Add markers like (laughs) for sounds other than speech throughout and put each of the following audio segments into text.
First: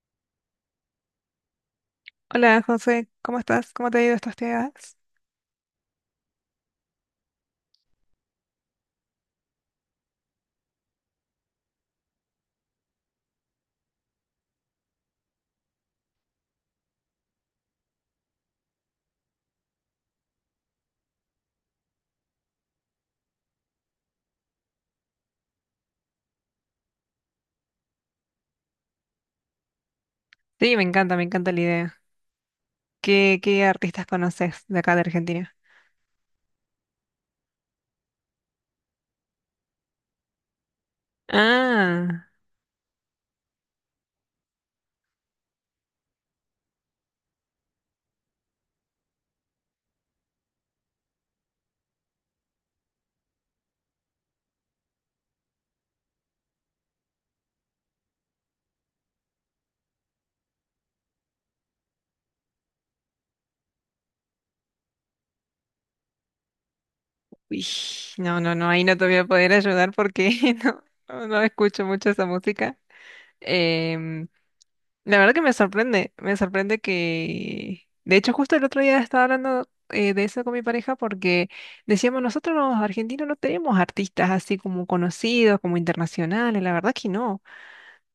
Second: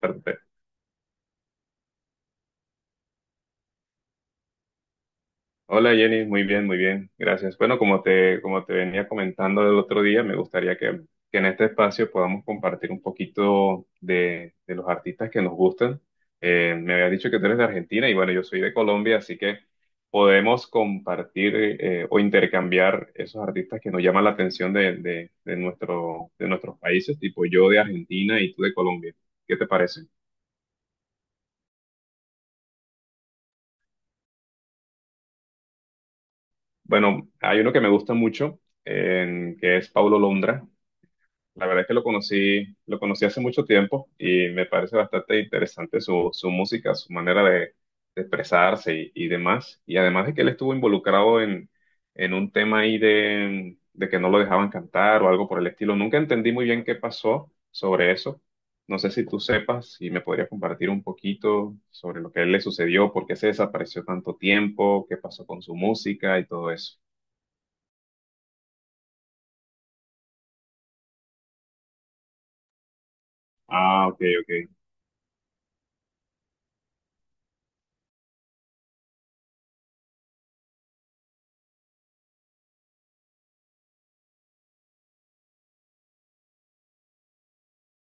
Perfecto. Hola José, ¿cómo estás? ¿Cómo te ha ido estos días? Hola Jenny, muy bien, gracias. Bueno, como te venía comentando el otro día, me gustaría que en este espacio podamos compartir un poquito de los artistas que nos gustan. Me había dicho que tú eres de Argentina y bueno, yo soy de Colombia, así que podemos compartir o intercambiar esos artistas que nos llaman la atención de nuestro, de nuestros países, tipo yo de Argentina y tú de Colombia. ¿Qué te parece? Sí, me encanta la idea. ¿Qué artistas conoces de acá de Argentina? Bueno, hay uno que me gusta mucho, que es Paulo Londra. La verdad es que Ah, lo conocí hace mucho tiempo y me parece bastante interesante su música, su manera de expresarse y demás. Y además de que él estuvo involucrado en un tema ahí de que no lo dejaban cantar o algo por el estilo. Nunca entendí muy bien qué pasó sobre eso. No sé si tú sepas y me podrías compartir un poquito sobre lo que a él le sucedió, por qué se desapareció tanto tiempo, qué pasó con su música y todo eso. uy, no, no, no, ahí no te voy a poder ayudar porque (laughs) no, escucho mucho esa música. Ah, ok, Em, ok. la verdad que me sorprende que... De hecho, justo el otro día estaba hablando de eso con mi pareja porque decíamos, nosotros los argentinos no tenemos artistas así como conocidos, como internacionales, la verdad que no.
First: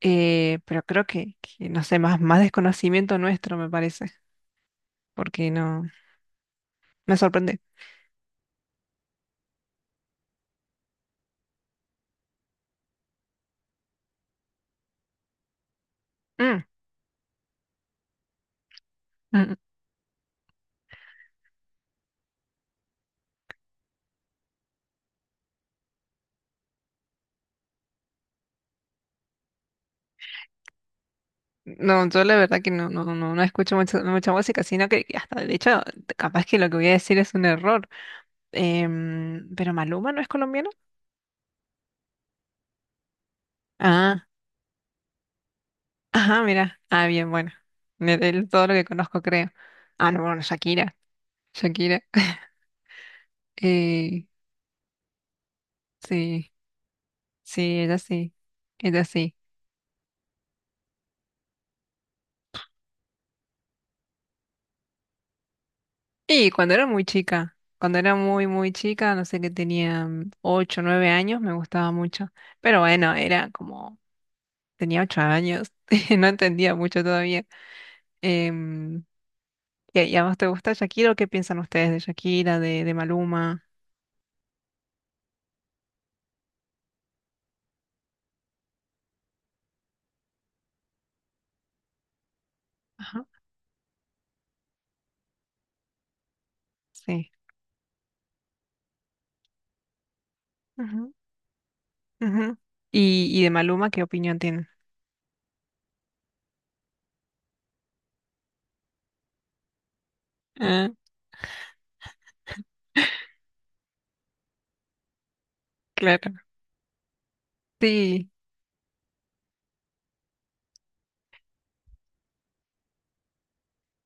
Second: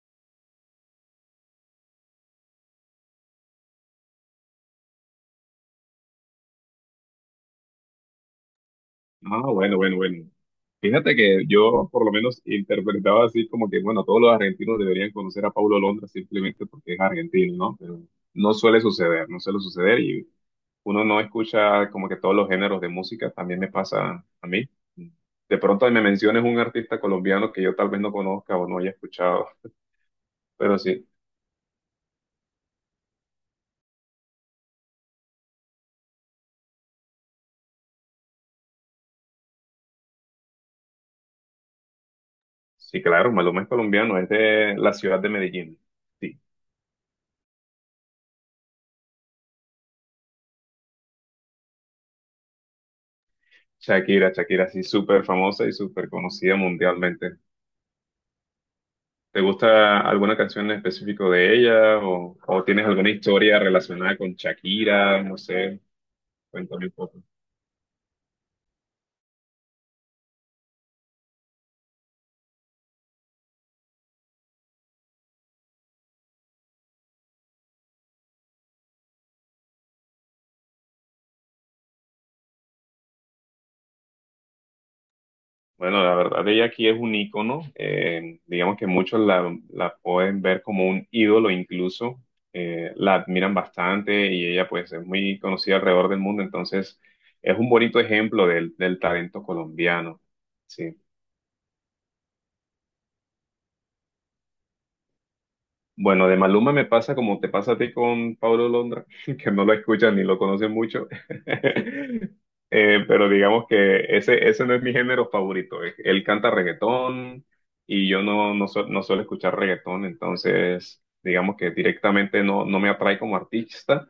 Pero creo que, no sé, más, más desconocimiento nuestro, me parece, porque no, me sorprende. Ah, bueno, bueno, bueno. Fíjate que yo por lo menos interpretaba así como que, bueno, todos los argentinos deberían conocer a Paulo Londra Mm, simplemente porque es argentino, ¿no? Pero no suele suceder, no mm, suele suceder y uno no escucha como que todos los géneros de música, también me pasa a mí. De pronto me menciones un artista colombiano que yo tal vez no conozca o no haya escuchado, pero sí, No, yo la verdad que no, no escucho mucha, mucha música, sino que hasta, de hecho, capaz que lo que voy a decir es un error. Pero Maluma no es colombiano. sí, claro, Maluma es colombiano, Ah, es de la ciudad de Medellín. Sí, ajá, mira. Ah, bien, bueno. De todo lo que conozco, creo. Ah, no, bueno, Shakira. Shakira. (laughs) Shakira, Eh, Shakira, sí, súper famosa y súper conocida sí, mundialmente. sí, ella sí. Ella sí. ¿Te gusta alguna canción en específico de ella o tienes alguna historia relacionada con Shakira? No sé, Y cuando cuéntame era un muy poco. chica, cuando era muy, muy chica, no sé que tenía ocho, nueve años, me gustaba mucho. Pero bueno, era como, tenía ocho años, (laughs) no entendía mucho todavía. Em, ¿y a vos te gusta Shakira o qué piensan ustedes de Shakira, de Maluma? Bueno, la verdad, ella aquí es un ícono. Digamos que muchos la pueden ver como un ídolo incluso. La Ajá, admiran bastante y ella pues es muy conocida alrededor del mundo. Entonces, sí. es un bonito ejemplo del talento colombiano. Sí. Ujú, ujú. Y de Maluma, ¿qué opinión tienen? Bueno, de Maluma me pasa como te pasa a ti con Paulo Londra, (laughs) que no lo escuchas ni lo conoces Ah, mucho. (laughs) Pero (laughs) digamos que ese no es mi género favorito. Él claro. canta reggaetón y yo Sí, no, no suelo escuchar reggaetón, entonces digamos que directamente no, no me atrae como artista,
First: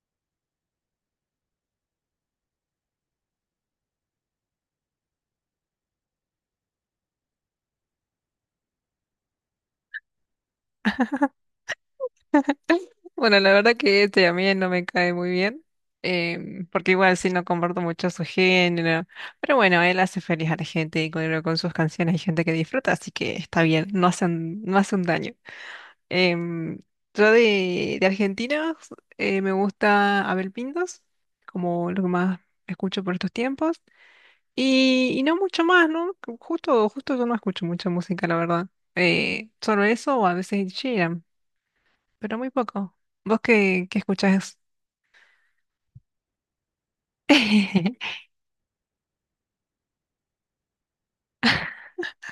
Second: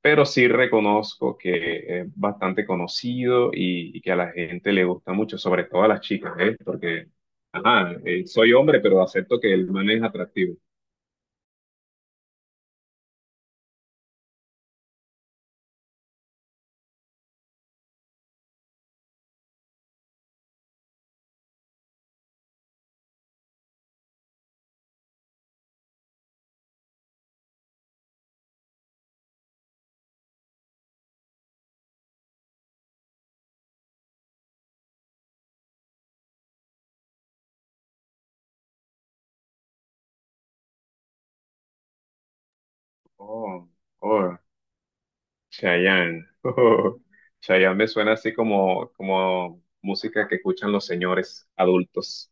pero sí reconozco que es bastante conocido y que a la gente le gusta mucho, sobre todo a las chicas, ¿eh? Porque, ajá, soy hombre, pero acepto que el man es atractivo. (laughs) bueno, la verdad que este a mí no me cae muy bien, porque igual sí no comparto mucho su género, pero bueno, él hace feliz a la gente y con sus canciones hay gente que disfruta, así que está bien, no hacen, no hace un daño. Em, yo de Argentina me gusta Abel Pintos, como lo que más escucho por estos tiempos, y no mucho más, ¿no? Justo, justo yo no escucho mucha música, la verdad. Solo eso o a veces Ed Sheeran pero muy poco. ¿Vos Oh, qué, qué oh, escuchás? Chayanne. (laughs) Oh, Chayanne me suena (laughs) así como, como música que escuchan los señores adultos.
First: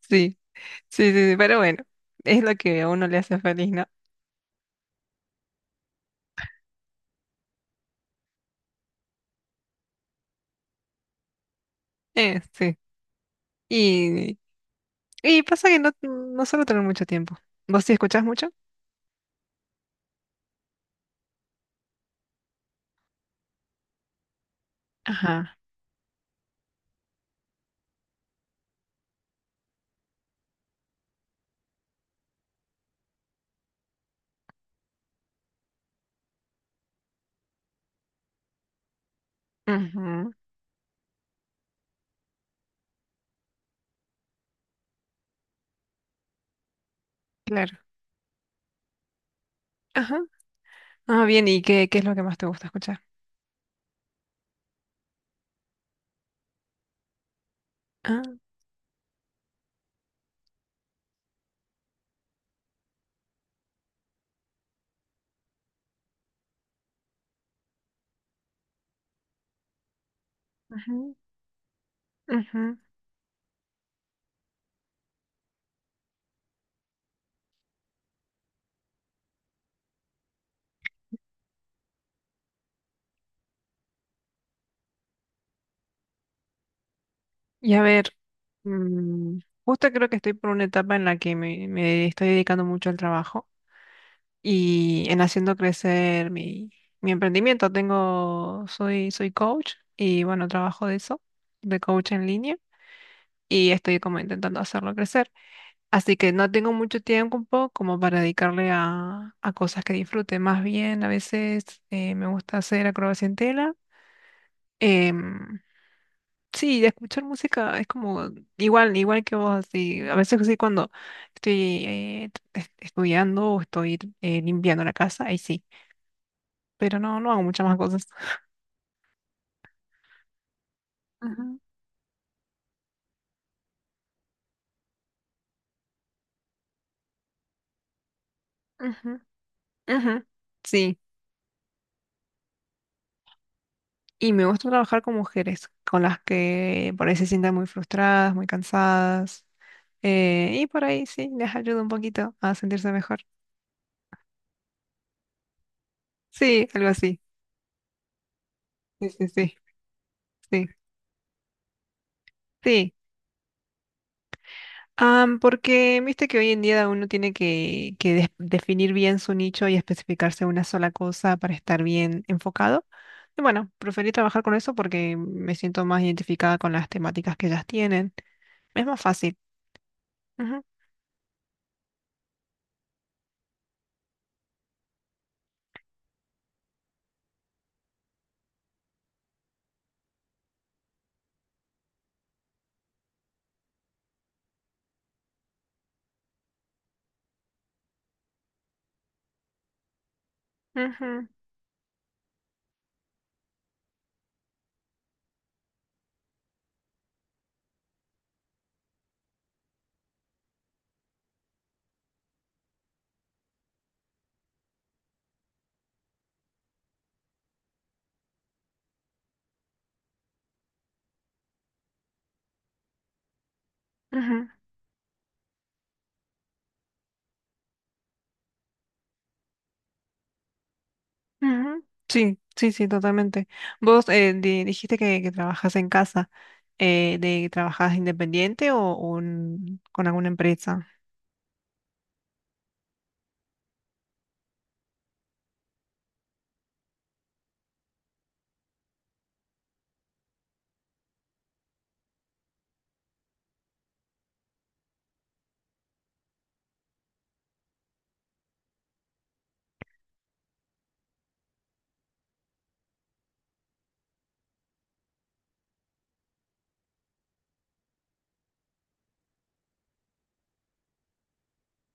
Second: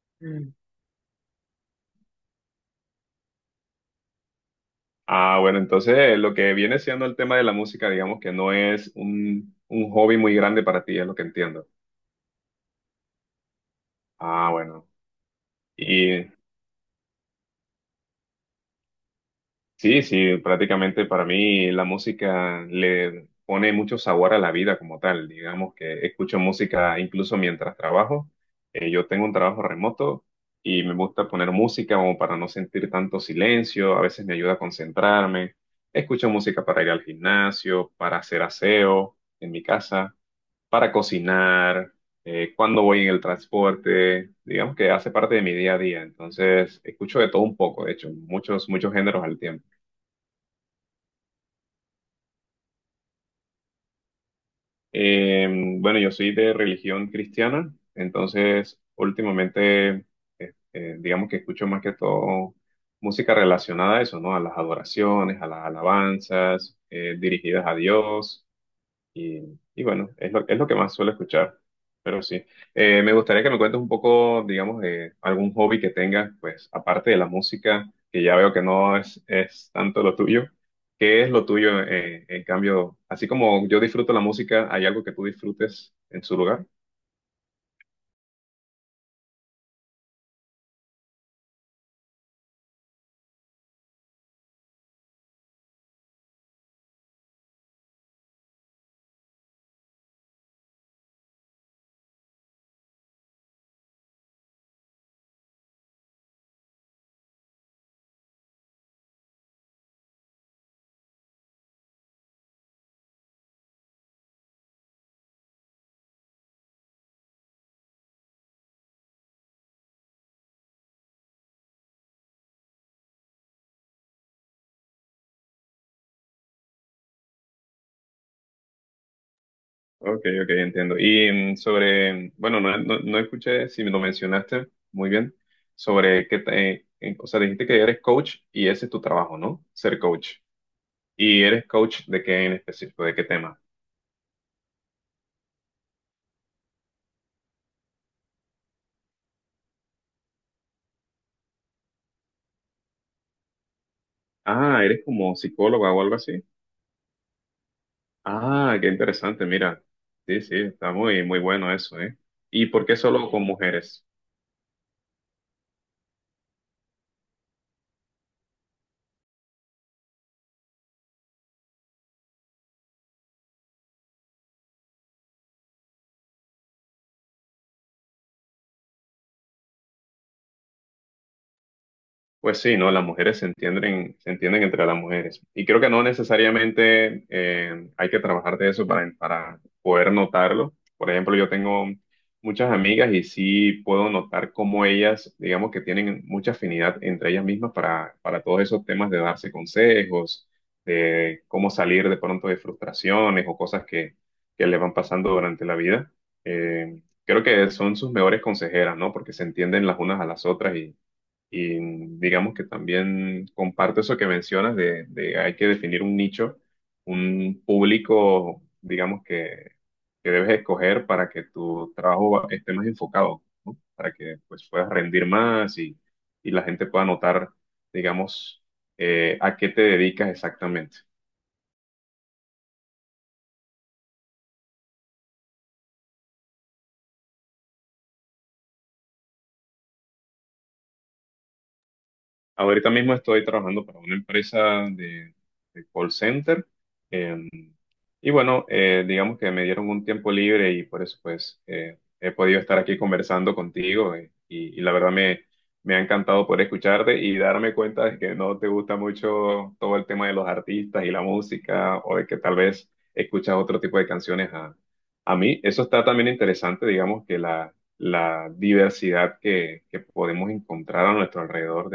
Sí, Mm. sí, sí, sí, pero bueno, es lo que a uno le hace feliz, ¿no? Ah, bueno, entonces lo que viene siendo el tema de la música, digamos que no es un hobby muy grande para ti, es lo que entiendo. Sí. Y, Ah, bueno. y pasa que no, Y no suelo tener mucho tiempo. ¿Vos sí escuchás mucho? sí, sí, prácticamente para mí la música le pone mucho sabor a la vida como tal. Ajá. Digamos que escucho música incluso mientras trabajo. Yo tengo un trabajo remoto y me gusta poner música como para no sentir tanto silencio. A veces me ayuda a concentrarme. Escucho música para ir al gimnasio, para hacer aseo en mi casa, Ujú, para cocinar, cuando voy en el transporte. Digamos que hace parte de mi día a día. Entonces, escucho de todo un claro. poco, de hecho, muchos, muchos géneros al tiempo. Ajá. Ah, bien, ¿y qué, qué es lo que más te gusta escuchar? Eh, bueno, yo soy de religión cristiana, Ah, entonces últimamente, digamos que escucho más que todo música relacionada a eso, ¿no? A las adoraciones, a las alabanzas, dirigidas a Dios. Y bueno, es lo que más suelo ujú, escuchar, pero sí. ujú. Me gustaría que me cuentes un poco, digamos, de algún hobby que tengas, pues aparte de la música, que ya veo que no es, es tanto lo tuyo. ¿Qué es lo tuyo, en cambio? Así como yo disfruto la música, ¿hay algo que tú disfrutes en su lugar? Y a ver, mm, justo creo que estoy por una etapa en la que me estoy dedicando mucho al trabajo. Y en haciendo crecer mi, mi emprendimiento. Tengo, soy, soy coach y bueno, trabajo de eso, de coach en línea y estoy como intentando hacerlo crecer. Así que no tengo mucho tiempo como para dedicarle a cosas que disfrute. Más bien, a veces me gusta hacer acrobacia en tela. Em, sí, escuchar música es como igual, igual que vos, así. A veces sí cuando estoy estudiando o estoy limpiando la casa, ahí sí. Pero no, no hago muchas más cosas. Ok, ok, entiendo. Y Ujú, sobre, bueno, no, no, no escuché si me lo mencionaste muy bien, sobre qué, o sea, dijiste que eres coach y ese es tu ujú, trabajo, ¿no? Ser ujú. coach. Sí, ¿Y eres coach de qué en específico? ¿De qué tema? y me gusta trabajar con mujeres, con las que por ahí se sientan muy frustradas, muy cansadas. Y por ahí sí, les ayuda un poquito a sentirse mejor. Ah, eres como psicóloga o algo así. Sí, algo así. Ah, qué Sí, sí, interesante, sí, mira. Sí, sí, sí, está muy, muy bueno eso, ¿eh? ¿Y por sí. qué solo con mujeres? Porque viste que hoy en día uno tiene que definir bien su nicho y especificarse en una sola cosa para estar bien enfocado. Y bueno, preferí trabajar con eso porque me siento más identificada con las temáticas que ellas tienen. Es más fácil. Ujú, Pues sí, ¿no? Las mujeres se entienden entre las mujeres. Y creo que no necesariamente hay que trabajar de eso para poder notarlo. Por ejemplo, yo tengo muchas amigas y sí puedo notar cómo ellas, digamos que tienen mucha afinidad entre ellas mismas para todos esos temas de darse consejos, ujú, de cómo salir de pronto de frustraciones o cosas que le van pasando durante la vida. Creo que son sus mejores consejeras, ¿no? Porque se entienden las unas a las otras y digamos que también comparto eso que mencionas de hay que definir un nicho, un público, digamos que debes escoger para que tu trabajo esté más enfocado, ¿no? Para que ujú, pues puedas rendir más y la gente pueda notar, digamos, a qué te dedicas exactamente. ujú. Sí, sí, sí, totalmente. Vos dijiste que trabajas en casa, ¿trabajas independiente o, con alguna empresa? Ahorita mismo estoy trabajando para una empresa de call center. em, y bueno, digamos que me dieron un tiempo libre y por eso pues he podido estar aquí conversando contigo y la verdad me, me ha encantado poder escucharte y darme cuenta de que no te gusta mucho todo el tema de los artistas y la música o de que tal vez escuchas otro tipo de canciones a mí. Eso está también interesante, digamos que la la diversidad que podemos encontrar a nuestro alrededor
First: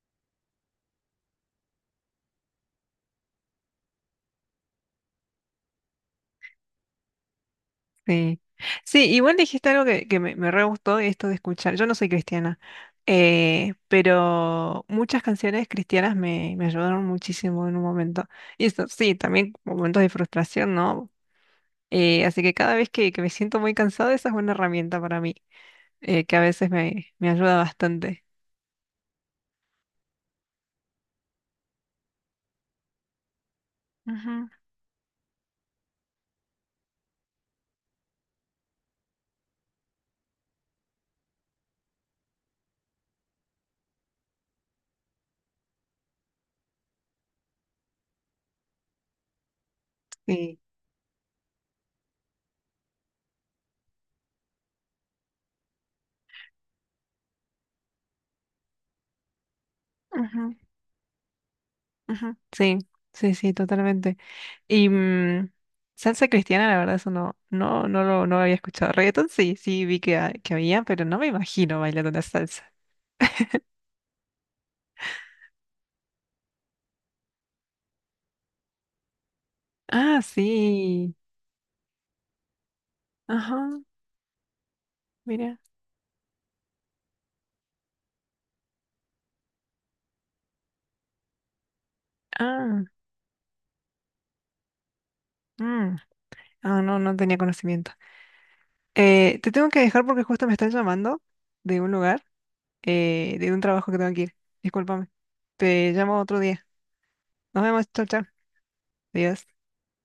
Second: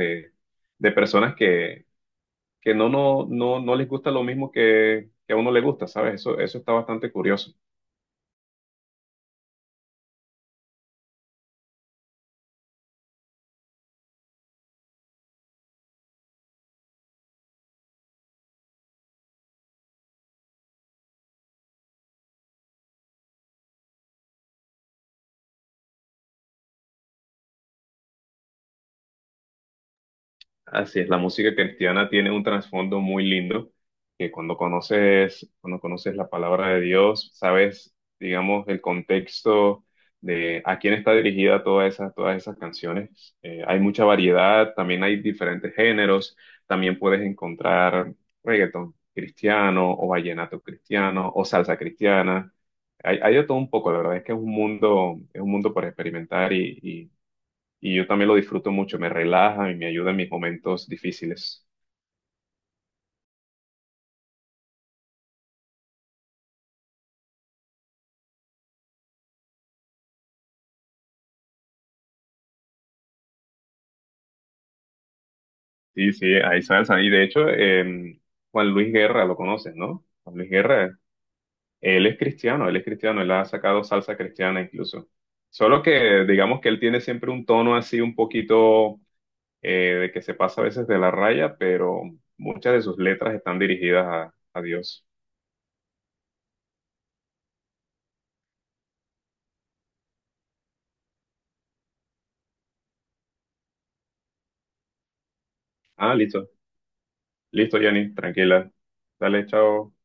de personas que no, no, no, no les gusta lo mismo que a uno le gusta, ¿sabes? Eso está bastante curioso. Sí. Sí, igual dijiste algo que me re gustó, esto de escuchar. Yo no soy cristiana, pero muchas canciones cristianas me, me ayudaron muchísimo en un momento. Y eso, sí, también momentos de frustración, ¿no? Así que cada vez que me siento muy cansada, esa es una herramienta para mí. Que a veces me, me ayuda bastante. Así es, la música cristiana tiene un trasfondo muy lindo, que Ujú, cuando conoces la palabra de Dios, sabes, digamos, el contexto de a quién está dirigida todas esas canciones. Hay mucha variedad, también hay diferentes géneros, también puedes encontrar reggaetón cristiano o sí. vallenato cristiano o salsa cristiana. Hay de todo un poco, la verdad es que es un mundo por experimentar y yo también lo disfruto mucho, me relaja y me ayuda en mis Ujú, momentos difíciles. ujú. Sí, sí, sí, totalmente. Y salsa cristiana, la verdad, eso no, no, no lo, no lo había escuchado. Reggaetón sí, sí vi que había, pero no me imagino bailando una salsa. Sí, sí, ahí salsa. Y de hecho, Juan Luis Guerra lo conoces, ¿no? Ah, Juan Luis Guerra, sí. él es cristiano, él es cristiano, él ha Ajá, sacado salsa cristiana incluso. mira. Solo que digamos que él tiene siempre un tono así un poquito eh, de que se pasa a veces de la raya, pero muchas de Ah, sus letras están dirigidas a Dios. mm. Ah, no, no tenía conocimiento. Te tengo que dejar porque justo me están llamando de un lugar, de un trabajo que tengo que ir. Discúlpame. Te Ah, llamo otro listo, día. Nos listo, vemos, chao, Jenny, chao. tranquila. Adiós. Dale, chao.